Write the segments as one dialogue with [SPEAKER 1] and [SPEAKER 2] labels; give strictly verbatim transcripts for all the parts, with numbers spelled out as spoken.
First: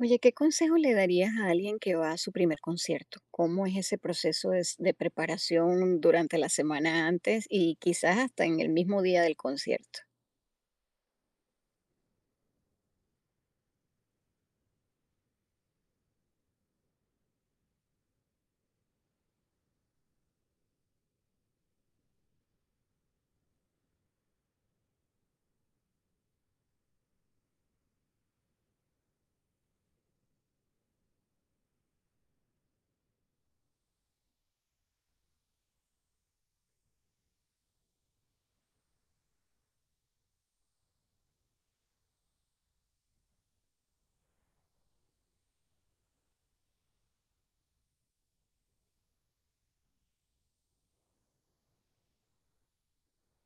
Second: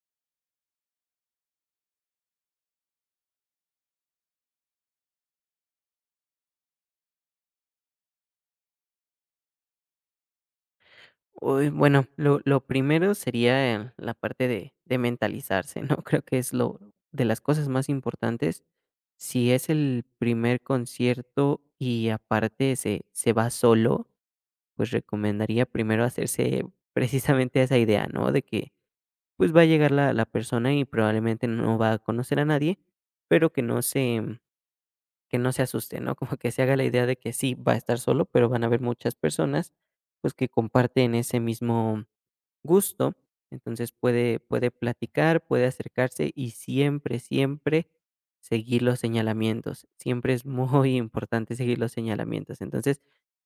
[SPEAKER 1] Oye, ¿qué consejo le darías a alguien que va a su primer concierto? ¿Cómo es ese proceso de, s- de preparación durante la semana antes y quizás hasta en el mismo día del concierto?
[SPEAKER 2] Uy, bueno, lo lo primero sería, em, la parte de de mentalizarse, ¿no? Creo que es lo de las cosas más importantes. Si es el primer concierto y aparte se se va solo, pues recomendaría primero hacerse precisamente esa idea, ¿no? De que, pues, va a llegar la la persona y probablemente no va a conocer a nadie, pero que no se que no se asuste, ¿no? Como que se haga la idea de que sí, va a estar solo, pero van a haber muchas personas, pues, que comparten ese mismo gusto. Entonces puede, puede platicar, puede acercarse y siempre, siempre seguir los señalamientos. Siempre es muy importante seguir los señalamientos. Entonces,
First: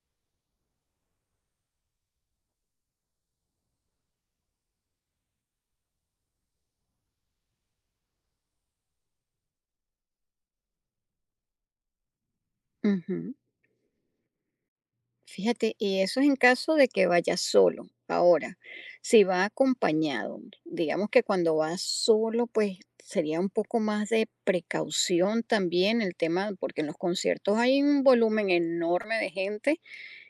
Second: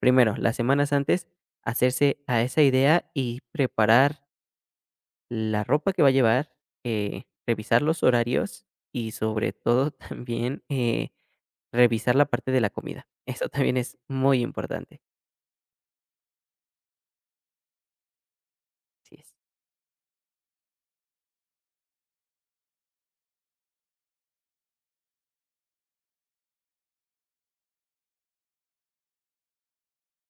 [SPEAKER 2] primero, las semanas antes, hacerse a esa idea y preparar la ropa que va a llevar, eh, revisar los horarios y sobre todo también, eh, revisar la parte de la comida.
[SPEAKER 1] Ujú.
[SPEAKER 2] Eso también es muy importante.
[SPEAKER 1] Fíjate, y eso es en caso de que vaya solo. Ahora,
[SPEAKER 2] Así
[SPEAKER 1] si
[SPEAKER 2] es.
[SPEAKER 1] va acompañado, digamos que cuando va solo, pues sería un poco más de precaución también el tema, porque en los conciertos hay un volumen enorme de gente.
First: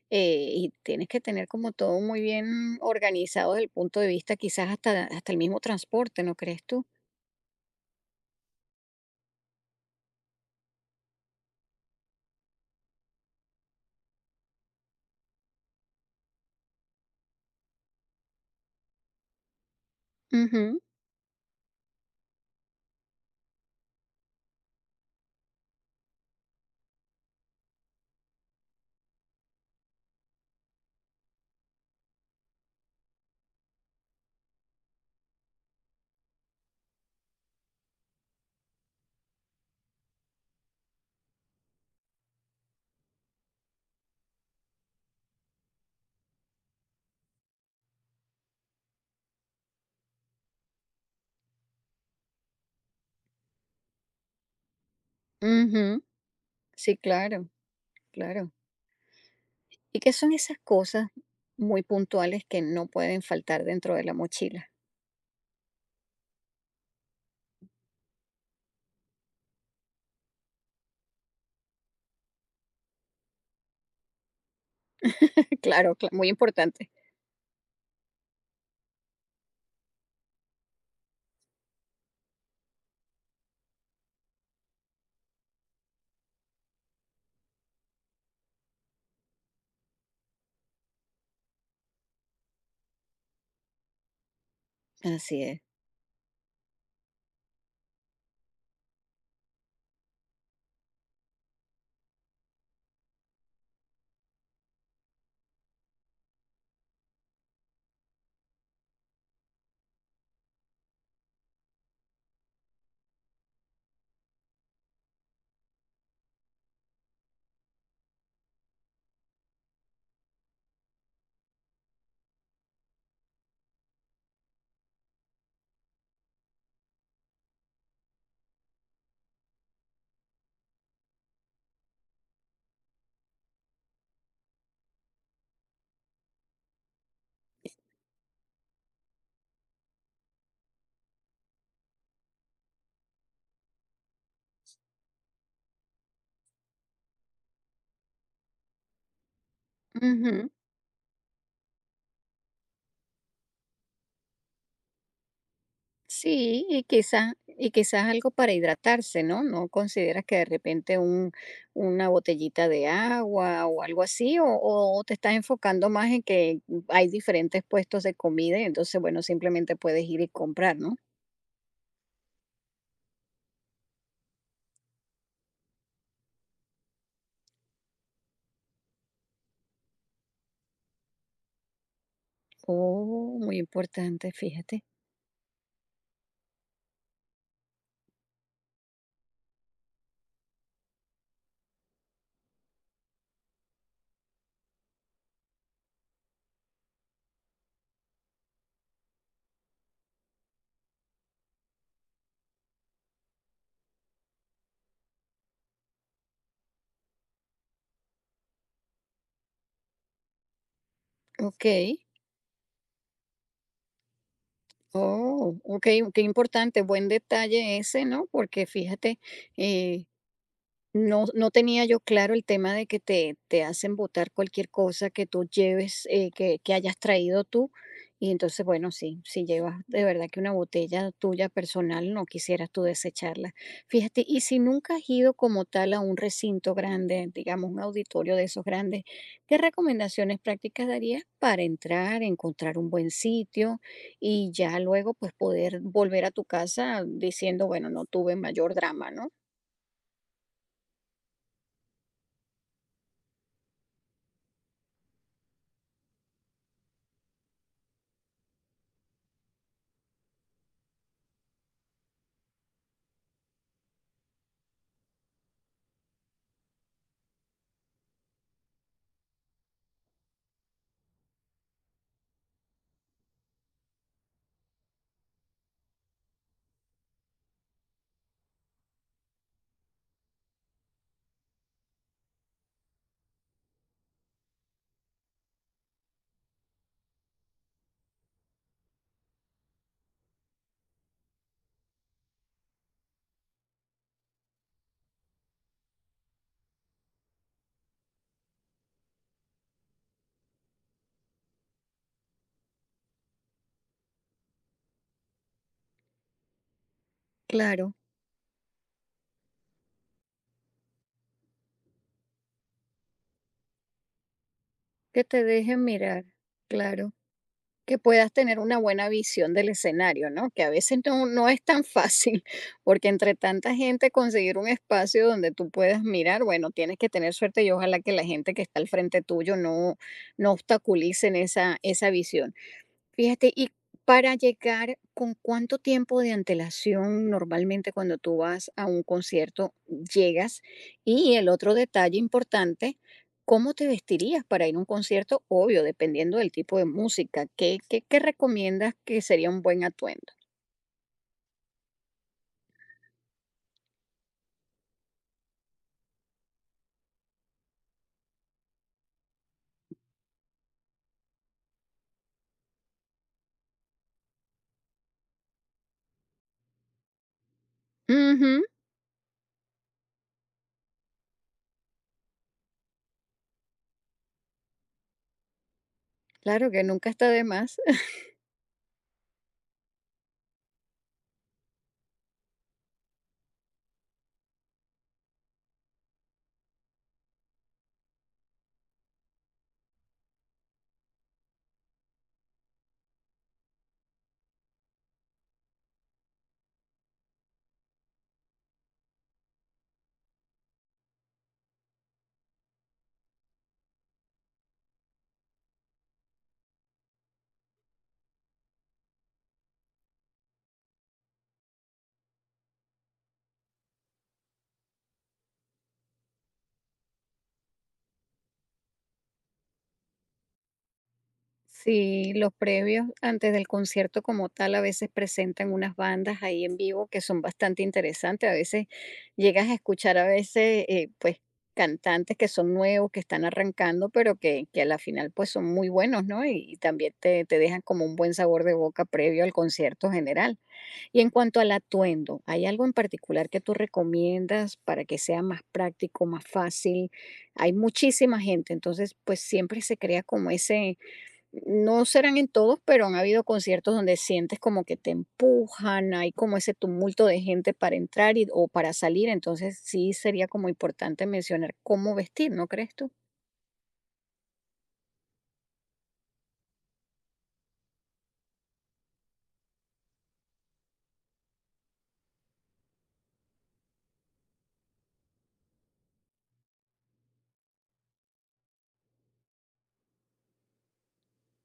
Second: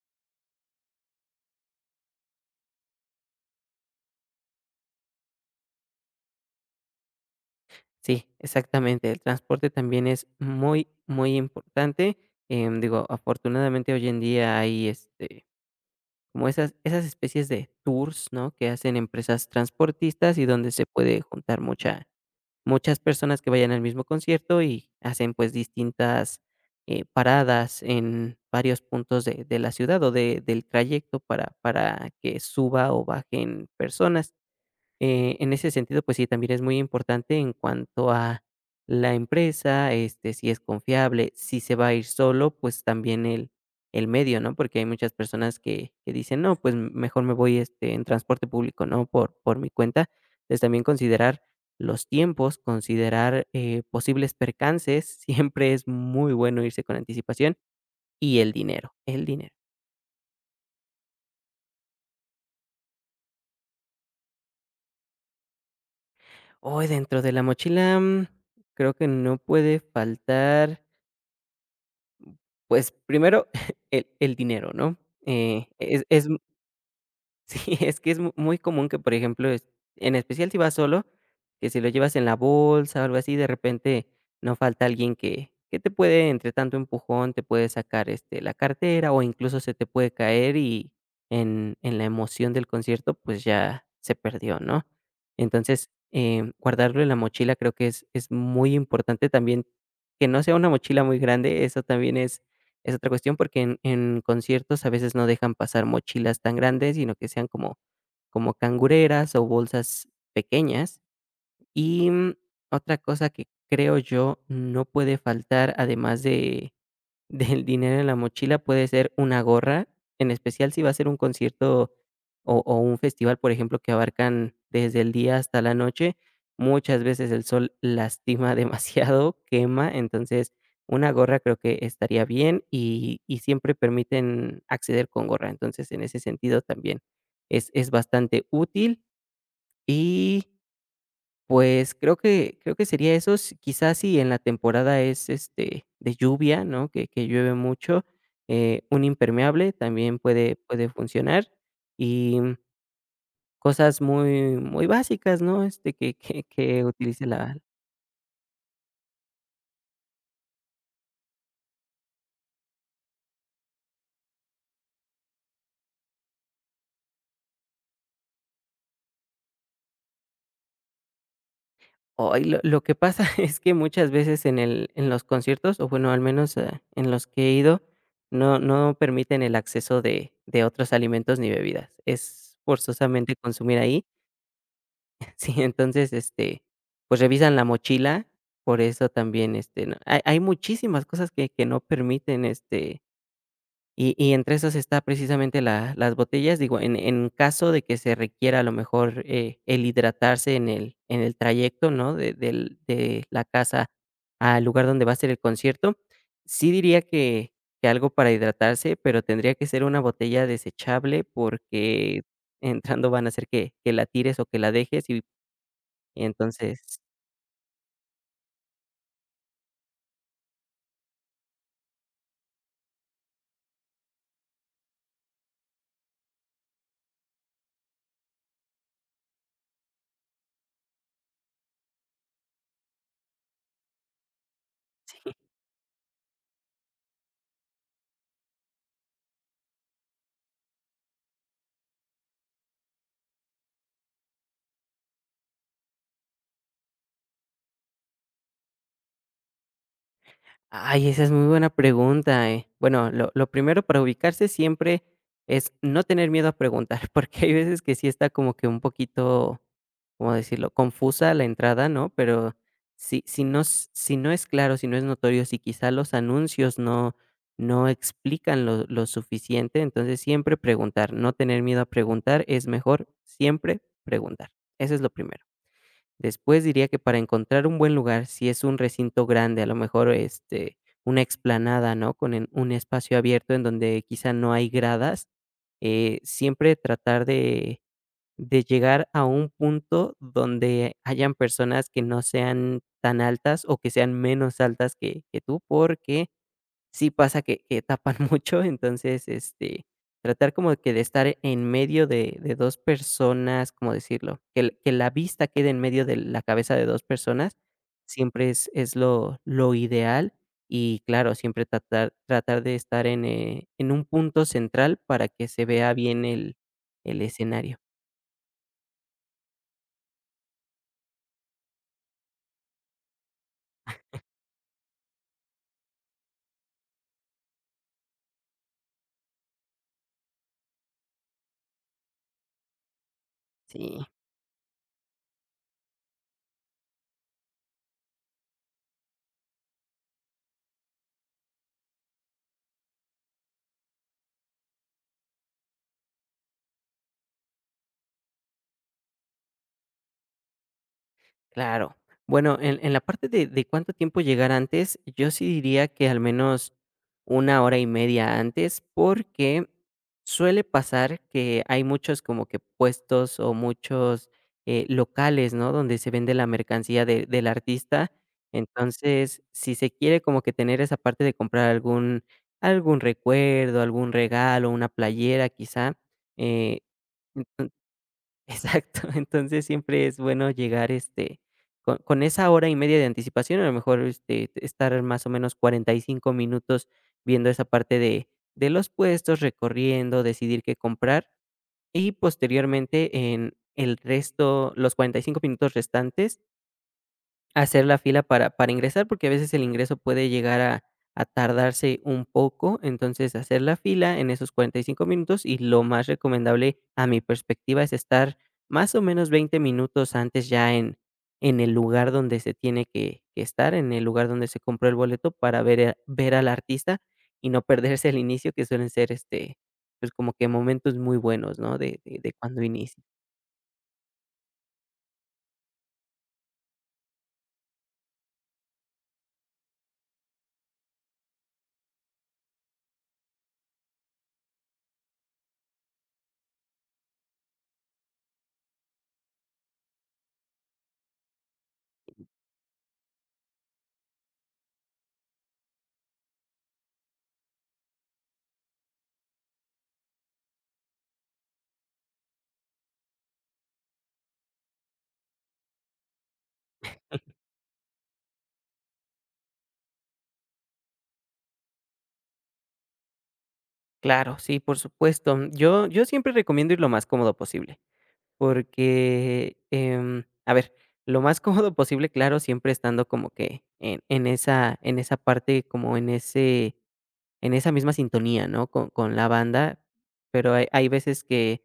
[SPEAKER 1] Eh, y tienes que tener como todo muy bien organizado desde el punto de vista, quizás hasta, hasta el mismo transporte, ¿no crees tú?
[SPEAKER 2] Sí, exactamente. El transporte también es muy, muy importante. Em, digo, afortunadamente hoy en día hay este, como esas, esas especies de tours, ¿no? Que hacen empresas transportistas y donde
[SPEAKER 1] Ujú,
[SPEAKER 2] se puede juntar mucha, muchas personas que vayan al mismo concierto, y hacen pues distintas, eh, paradas en varios puntos de, de la ciudad o de, del trayecto para, para que suba o bajen personas. Eh, en ese sentido, pues sí, también es muy importante en cuanto a la empresa, este, si es confiable. Si se va a ir solo, pues también el, el medio, ¿no? Porque hay muchas personas que, que dicen, no, pues m- mejor me voy, este, en transporte público, ¿no? Por, por mi cuenta. Entonces también considerar los tiempos, considerar, eh, posibles percances. Siempre es
[SPEAKER 1] ujú.
[SPEAKER 2] muy bueno irse con
[SPEAKER 1] Sí, claro,
[SPEAKER 2] anticipación y el
[SPEAKER 1] claro.
[SPEAKER 2] dinero, el dinero.
[SPEAKER 1] ¿Y qué son esas cosas muy puntuales que no pueden faltar dentro de la mochila?
[SPEAKER 2] Hoy dentro de la mochila, mm, creo que no puede faltar. Pues, primero, el el dinero, ¿no? Eh,
[SPEAKER 1] Claro,
[SPEAKER 2] es
[SPEAKER 1] cla-
[SPEAKER 2] es
[SPEAKER 1] muy
[SPEAKER 2] m
[SPEAKER 1] importante.
[SPEAKER 2] sí, es que es mu muy común que, por ejemplo, es en especial si vas solo, que si lo llevas en la bolsa o algo así, de repente no falta alguien que que te puede, entre tanto empujón, te puede sacar, este, la cartera, o incluso se te puede caer, y en en la emoción del concierto, pues, ya se perdió, ¿no?
[SPEAKER 1] Así
[SPEAKER 2] Entonces, eh, guardarlo en la mochila creo que es es muy importante también. Que no sea una mochila muy grande, eso también es es otra cuestión, porque en en conciertos a veces no dejan pasar mochilas tan grandes, sino que sean como como cangureras o bolsas pequeñas. Y, mm, otra cosa que creo yo no puede faltar, además de del dinero en la mochila, puede ser una gorra, en especial si va a ser un concierto o o un festival, por ejemplo, que abarcan desde el día hasta la noche. Muchas veces el sol lastima demasiado, quema. Entonces una gorra creo que estaría bien, y y siempre permiten acceder con gorra. Entonces, en ese sentido, también es es bastante útil. Y pues creo que creo que sería eso. S Quizás si en la temporada es, este, de lluvia, ¿no? Que que llueve mucho, eh, un impermeable también
[SPEAKER 1] es.
[SPEAKER 2] puede puede funcionar. Y, mm, cosas muy muy básicas, ¿no? Este, que que
[SPEAKER 1] Sí,
[SPEAKER 2] que
[SPEAKER 1] y
[SPEAKER 2] utilice
[SPEAKER 1] quizás
[SPEAKER 2] la.
[SPEAKER 1] y quizás algo para hidratarse, ¿no? ¿No consideras que de repente un una botellita de agua o algo así? ¿O o te estás enfocando más en que hay diferentes puestos de comida y entonces, bueno, simplemente puedes ir y comprar, ¿no?
[SPEAKER 2] Hoy lo lo que pasa es que muchas veces en el en los conciertos, o bueno, al menos, eh, en los que he ido, no no permiten el acceso de de otros alimentos ni bebidas. Es forzosamente
[SPEAKER 1] Oh, muy
[SPEAKER 2] consumir ahí.
[SPEAKER 1] importante, fíjate.
[SPEAKER 2] Sí, entonces, este, pues revisan la mochila. Por eso también, este, no hay hay muchísimas cosas que que no permiten, este, y y entre esas está precisamente la las botellas. Digo, en en caso de que se requiera, a lo mejor, eh, el hidratarse en el en el trayecto, ¿no? De del de la casa al lugar donde va a ser el concierto. Sí diría que que algo para hidratarse, pero tendría que ser una botella desechable,
[SPEAKER 1] Okey.
[SPEAKER 2] porque entrando van a hacer que que la tires o que la dejes. y
[SPEAKER 1] Oh, okey, qué
[SPEAKER 2] y
[SPEAKER 1] importante,
[SPEAKER 2] entonces,
[SPEAKER 1] buen detalle ese, ¿no? Porque fíjate, eh no, no tenía yo claro el tema de que te, te hacen botar cualquier cosa que tú lleves, eh, que, que hayas traído tú. Y entonces, bueno, sí, si llevas de verdad que una botella tuya personal, no quisieras tú desecharla. Fíjate, y si nunca has ido como tal a un recinto grande, digamos un auditorio de esos grandes, ¿qué recomendaciones prácticas darías para entrar, encontrar un buen sitio y ya luego pues poder volver a tu casa diciendo, bueno, no tuve mayor drama, ¿no?
[SPEAKER 2] ay, esa es muy buena pregunta, eh. Bueno, lo lo primero para ubicarse siempre es no tener miedo a preguntar, porque hay veces que sí está como que un poquito, ¿cómo decirlo?, confusa la entrada, ¿no? Pero si si no s si no es claro, si no es notorio, si quizá los anuncios no no explican lo lo suficiente, entonces siempre preguntar, no tener miedo a preguntar, es mejor siempre preguntar. Eso es lo primero. Después diría que para encontrar un buen lugar, si es un recinto grande, a lo mejor, este, una explanada, ¿no? Con en un espacio abierto en donde quizá no hay gradas, eh, siempre tratar de de llegar a un punto donde hayan personas que no sean tan altas o que sean menos altas que que tú, porque sí pasa que que tapan mucho. Entonces, este, tratar como que de estar en medio de de dos personas, ¿cómo decirlo? Que l que la vista quede en medio de la cabeza de dos personas,
[SPEAKER 1] Claro.
[SPEAKER 2] siempre es es lo lo ideal. Y, claro, siempre tratar tratar de estar en, eh, en un punto central
[SPEAKER 1] Que
[SPEAKER 2] para
[SPEAKER 1] te
[SPEAKER 2] que se
[SPEAKER 1] dejen
[SPEAKER 2] vea bien
[SPEAKER 1] mirar,
[SPEAKER 2] el
[SPEAKER 1] claro,
[SPEAKER 2] el escenario.
[SPEAKER 1] que puedas tener una buena visión del escenario, ¿no? Que a veces no, no es tan fácil, porque entre tanta gente conseguir un espacio donde tú puedas mirar, bueno, tienes que tener suerte y ojalá que la gente que está al frente tuyo no, no obstaculicen esa, esa visión. Fíjate, y
[SPEAKER 2] Sí.
[SPEAKER 1] para llegar, ¿con cuánto tiempo de antelación normalmente cuando tú vas a un concierto llegas? Y el otro detalle importante, ¿cómo te vestirías para ir a un concierto? Obvio, dependiendo del tipo de música. ¿Qué, qué, qué recomiendas que sería un buen atuendo?
[SPEAKER 2] Claro. Bueno, en, en la parte de, de cuánto tiempo llegar antes, yo sí diría que al menos una hora y media antes, porque suele pasar que hay muchos como que puestos o muchos, eh, locales, ¿no? Donde se vende la mercancía de- del artista.
[SPEAKER 1] Ujú,
[SPEAKER 2] Entonces, si se quiere como que tener esa parte de comprar algún, algún recuerdo, algún regalo, una playera quizá.
[SPEAKER 1] claro
[SPEAKER 2] eh,
[SPEAKER 1] que nunca está de más.
[SPEAKER 2] Exacto, entonces siempre es bueno llegar, este, con con esa hora y media de anticipación, a lo mejor, este, estar más o menos cuarenta y cinco minutos viendo esa parte de de los puestos, recorriendo, decidir qué comprar, y posteriormente en el resto, los cuarenta y cinco minutos restantes, hacer la fila para para ingresar, porque a veces el ingreso puede llegar a a tardarse un poco. Entonces, hacer la fila en esos cuarenta y cinco minutos, y lo más recomendable, a mi perspectiva, es estar más o menos veinte minutos antes ya en en el lugar donde se tiene que que estar, en el lugar donde se compró el boleto para ver a ver al artista, y no perderse el inicio, que suelen ser, este, pues, como que momentos muy buenos, ¿no?, de de de
[SPEAKER 1] Sí, los
[SPEAKER 2] cuando inicia.
[SPEAKER 1] previos antes del concierto como tal a veces presentan unas bandas ahí en vivo que son bastante interesantes. A veces llegas a escuchar a veces eh, pues cantantes que son nuevos, que están arrancando, pero que, que a la final pues son muy buenos, ¿no? Y, y también te, te dejan como un buen sabor de boca previo al concierto general. Y en cuanto al atuendo, ¿hay algo en particular que tú recomiendas para que sea más práctico, más fácil? Hay muchísima gente, entonces pues siempre se crea como ese, no serán en todos, pero han habido conciertos donde sientes como que te empujan, hay como ese tumulto de gente para entrar y- o para salir, entonces sí sería como importante mencionar cómo vestir, ¿no crees tú?
[SPEAKER 2] Claro, sí, por supuesto. Yo yo siempre recomiendo ir lo más cómodo posible. Porque, em, a ver, lo más cómodo posible, claro, siempre estando como que en en esa en esa parte, como en ese en esa misma sintonía, ¿no? Con con la banda. Pero hay hay veces que,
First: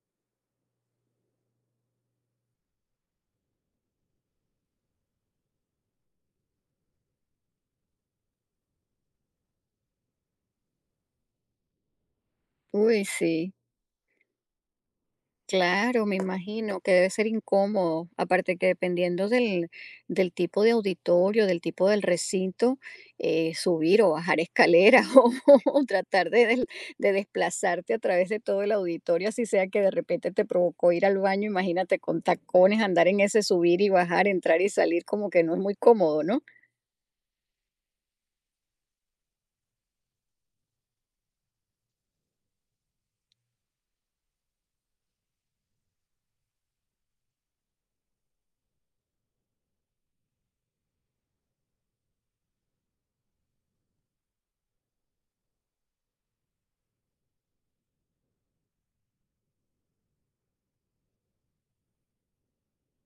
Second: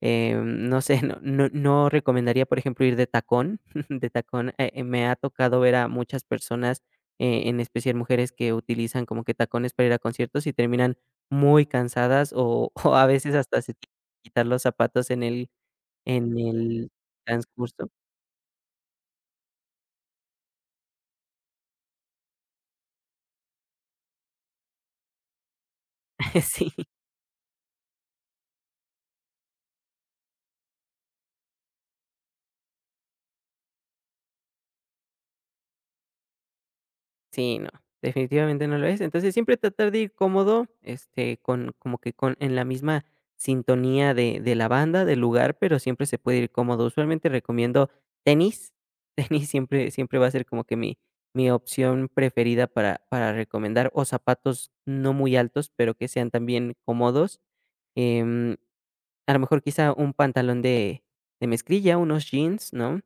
[SPEAKER 2] em, no sé, no no no recomendaría, por ejemplo, ir de tacón, de tacón, eh, eh, me ha tocado ver a muchas personas, eh, en especial mujeres que utilizan como que tacones para ir a conciertos y terminan muy cansadas, o o
[SPEAKER 1] Uy,
[SPEAKER 2] a veces
[SPEAKER 1] sí.
[SPEAKER 2] hasta se tienen que quitar los zapatos en el
[SPEAKER 1] Claro, me
[SPEAKER 2] en
[SPEAKER 1] imagino
[SPEAKER 2] el
[SPEAKER 1] que debe ser
[SPEAKER 2] transcurso.
[SPEAKER 1] incómodo, aparte que dependiendo del, del tipo de auditorio, del tipo del recinto, eh, subir o bajar escaleras o, o tratar de, des-
[SPEAKER 2] Sí,
[SPEAKER 1] de desplazarte a través de todo el auditorio, así sea que de repente te provocó ir al baño, imagínate con tacones, andar en ese subir y bajar, entrar y salir, como que no es muy cómodo, ¿no?
[SPEAKER 2] sí, no, definitivamente no lo es. Entonces, siempre tratar de ir cómodo, este, con como que con en la misma sintonía de de la banda, del lugar, pero siempre se puede ir cómodo. Usualmente recomiendo tenis, tenis siempre siempre va a ser como que mi mi opción preferida para para recomendar, o zapatos no muy altos, pero que sean también cómodos. Em A lo mejor quizá un pantalón de de mezclilla, unos jeans, ¿no?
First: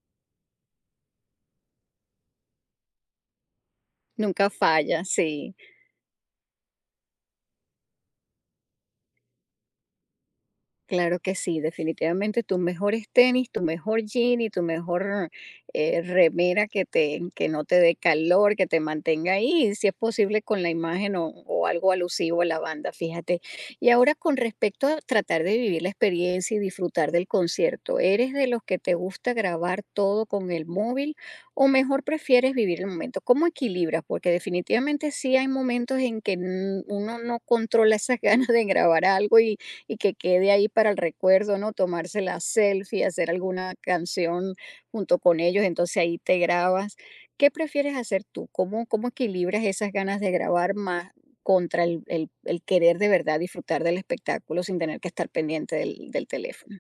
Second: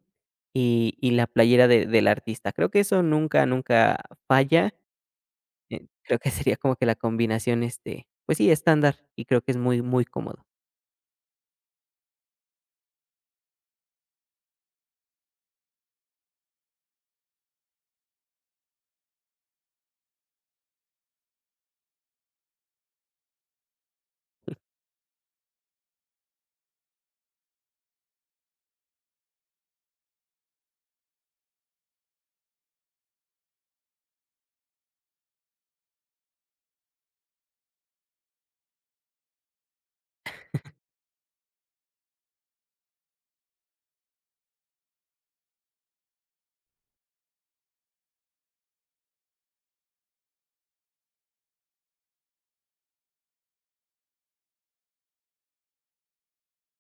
[SPEAKER 2] Y y la playera de del artista. Creo que eso nunca, nunca
[SPEAKER 1] Nunca
[SPEAKER 2] falla,
[SPEAKER 1] falla, sí.
[SPEAKER 2] eh, creo que sería como que la combinación, este, pues sí, estándar, y creo que es muy, muy cómodo.
[SPEAKER 1] Claro que sí, definitivamente tus mejores tenis, tu mejor jean y tu mejor eh, remera que te, que no te dé calor, que te mantenga ahí, y si es posible con la imagen o, o algo alusivo a la banda, fíjate. Y ahora con respecto a tratar de vivir la experiencia y disfrutar del concierto, ¿eres de los que te gusta grabar todo con el móvil o mejor prefieres vivir el momento? ¿Cómo equilibras? Porque definitivamente sí hay momentos en que mm, uno no controla esas ganas de grabar algo y y que quede ahí para el recuerdo, ¿no? Tomarse la selfie, hacer alguna canción junto con ellos, entonces ahí te grabas. ¿Qué prefieres hacer tú? ¿Cómo, cómo equilibras esas ganas de grabar más contra el, el- el querer de verdad disfrutar del espectáculo sin tener que estar pendiente del, del teléfono?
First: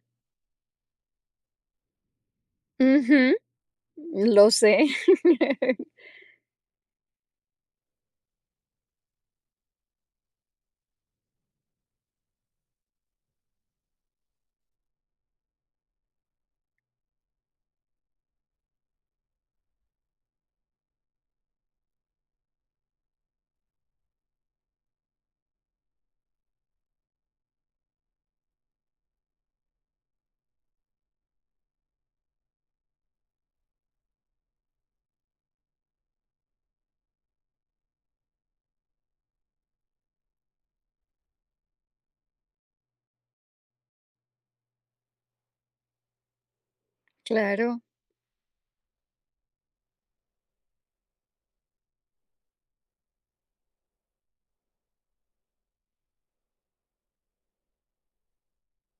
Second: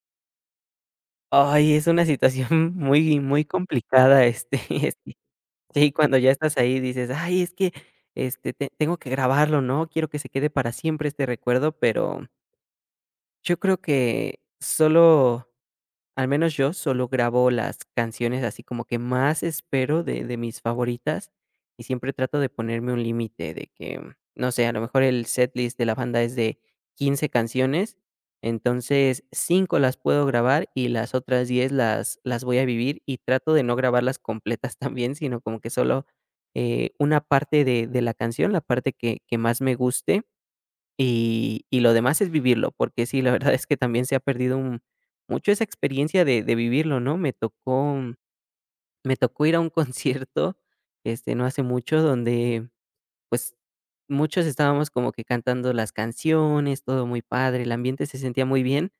[SPEAKER 2] Ay, es una situación muy,
[SPEAKER 1] Ujú,
[SPEAKER 2] muy complicada,
[SPEAKER 1] lo
[SPEAKER 2] este,
[SPEAKER 1] sé,
[SPEAKER 2] sí, sí, cuando ya estás ahí dices: "Ay, es que, este, te tengo que grabarlo, ¿no? Quiero que se quede para siempre este recuerdo", pero yo creo que solo. Al menos yo solo grabo las canciones así como que más espero de de mis favoritas, y siempre trato de ponerme un límite de que, mm, no sé, a lo mejor el setlist de la banda es de quince canciones, entonces cinco las puedo grabar y las otras diez las las voy a vivir. Y trato de no grabarlas completas también, sino como que solo, eh, una parte de de la canción, la parte que que más me guste, y y lo demás es vivirlo, porque sí, la verdad es que también se ha perdido un mucho esa experiencia de de vivirlo, ¿no? Me
[SPEAKER 1] claro.
[SPEAKER 2] tocó me tocó ir a un concierto, este, no hace mucho, donde, pues, muchos estábamos como que cantando las canciones, todo muy padre, el ambiente se sentía muy bien,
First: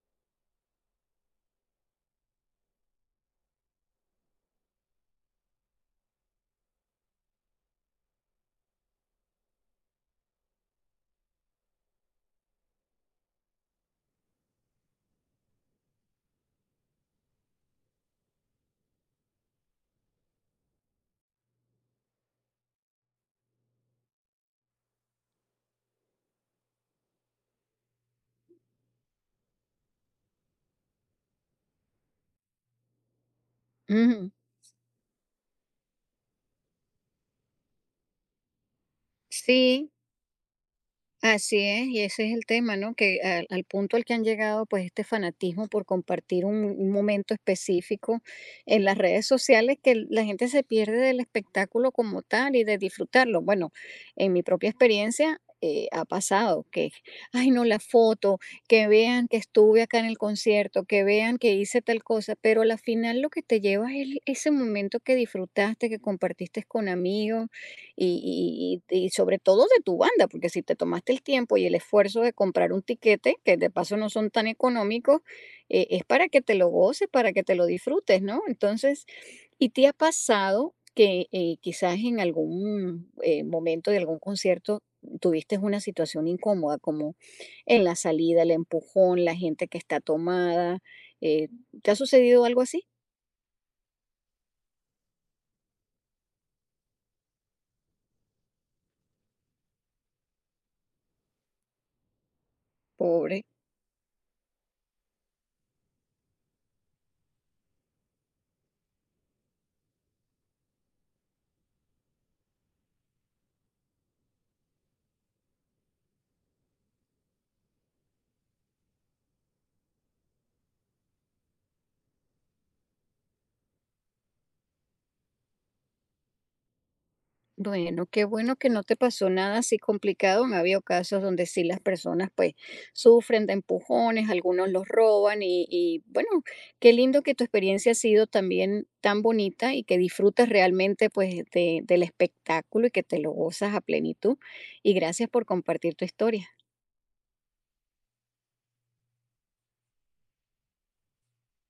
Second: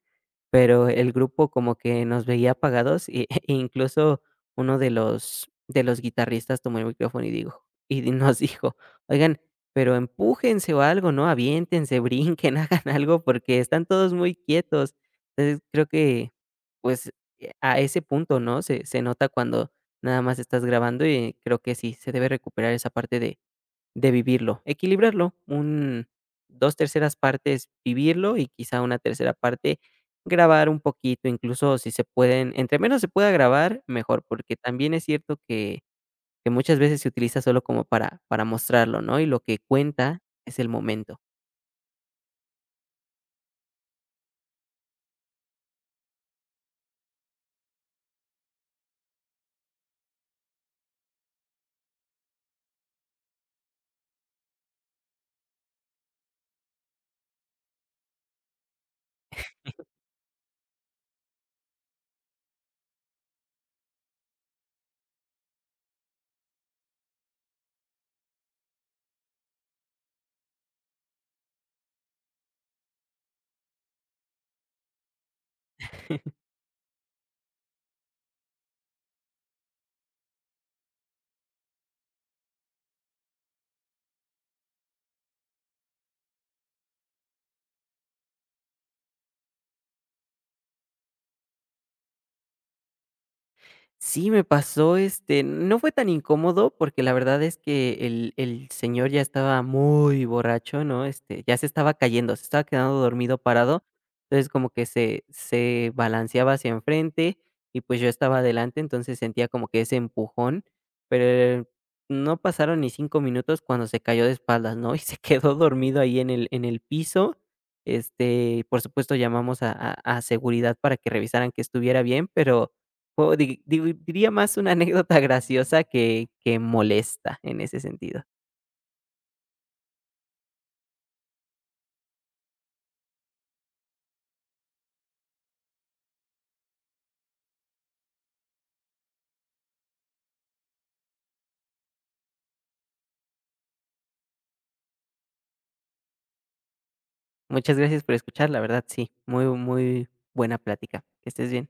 [SPEAKER 2] pero el grupo como que nos veía apagados, y e incluso uno de los de los guitarristas tomó el micrófono y dijo y di nos dijo: "Oigan, pero empújense o algo, ¿no? Aviéntense, brinquen, hagan algo porque están todos muy quietos". Entonces, creo que, pues, eh, a ese punto, ¿no? Se se nota cuando nada más estás grabando, y creo que sí, se debe recuperar esa parte de de vivirlo, equilibrarlo: un dos terceras partes vivirlo y quizá una tercera parte grabar un poquito. Incluso, si se pueden, entre menos se pueda grabar, mejor,
[SPEAKER 1] Ujú.
[SPEAKER 2] porque también es cierto que que muchas veces se utiliza solo como para para mostrarlo, ¿no? Y lo que
[SPEAKER 1] Sí,
[SPEAKER 2] cuenta es el momento.
[SPEAKER 1] así es, y ese es el tema, ¿no? Que al, al punto al que han llegado, pues este fanatismo por compartir un, un momento específico en las redes sociales, que el- la gente se pierde del espectáculo como tal y de disfrutarlo. Bueno, en mi propia experiencia eh, ha pasado que, ay, no, la foto, que vean que estuve acá en el concierto, que vean que hice tal cosa, pero al final lo que te llevas es ese momento que disfrutaste, que compartiste con amigos y, y- y- y sobre todo de tu banda, porque si te tomaste el tiempo y el esfuerzo de comprar un tiquete, que de paso no son tan económicos, eh, es para que te lo goces, para que te lo disfrutes, ¿no? Entonces, ¿y te ha pasado que eh, quizás en algún eh, momento de algún concierto tuviste una situación incómoda, como en la salida, el empujón, la gente que está tomada? eh, ¿te ha sucedido algo así?
[SPEAKER 2] Sí, me pasó, este, no fue tan incómodo porque la verdad es que el el señor ya estaba muy borracho, ¿no? Este, ya se estaba cayendo, se estaba quedando dormido
[SPEAKER 1] Pobre.
[SPEAKER 2] parado. Entonces, como que se se balanceaba hacia enfrente y, pues, yo estaba adelante, entonces sentía como que ese empujón, pero no pasaron ni cinco minutos cuando se cayó de espaldas, ¿no? Y se quedó dormido ahí en el en el piso. Este, por supuesto, llamamos a a a seguridad para que revisaran que estuviera bien, pero o di di diría más una anécdota graciosa que que molesta en ese
[SPEAKER 1] Bueno,
[SPEAKER 2] sentido.
[SPEAKER 1] qué bueno que no te pasó nada así complicado. Me ha habido casos donde sí las personas pues sufren de empujones, algunos los roban y, y, bueno, qué lindo que tu experiencia ha sido también tan bonita y que disfrutas realmente pues de- del espectáculo y que te lo gozas a plenitud. Y gracias por compartir tu historia.
[SPEAKER 2] Muchas gracias por escuchar, la verdad, sí, muy muy buena plática. Que estés bien.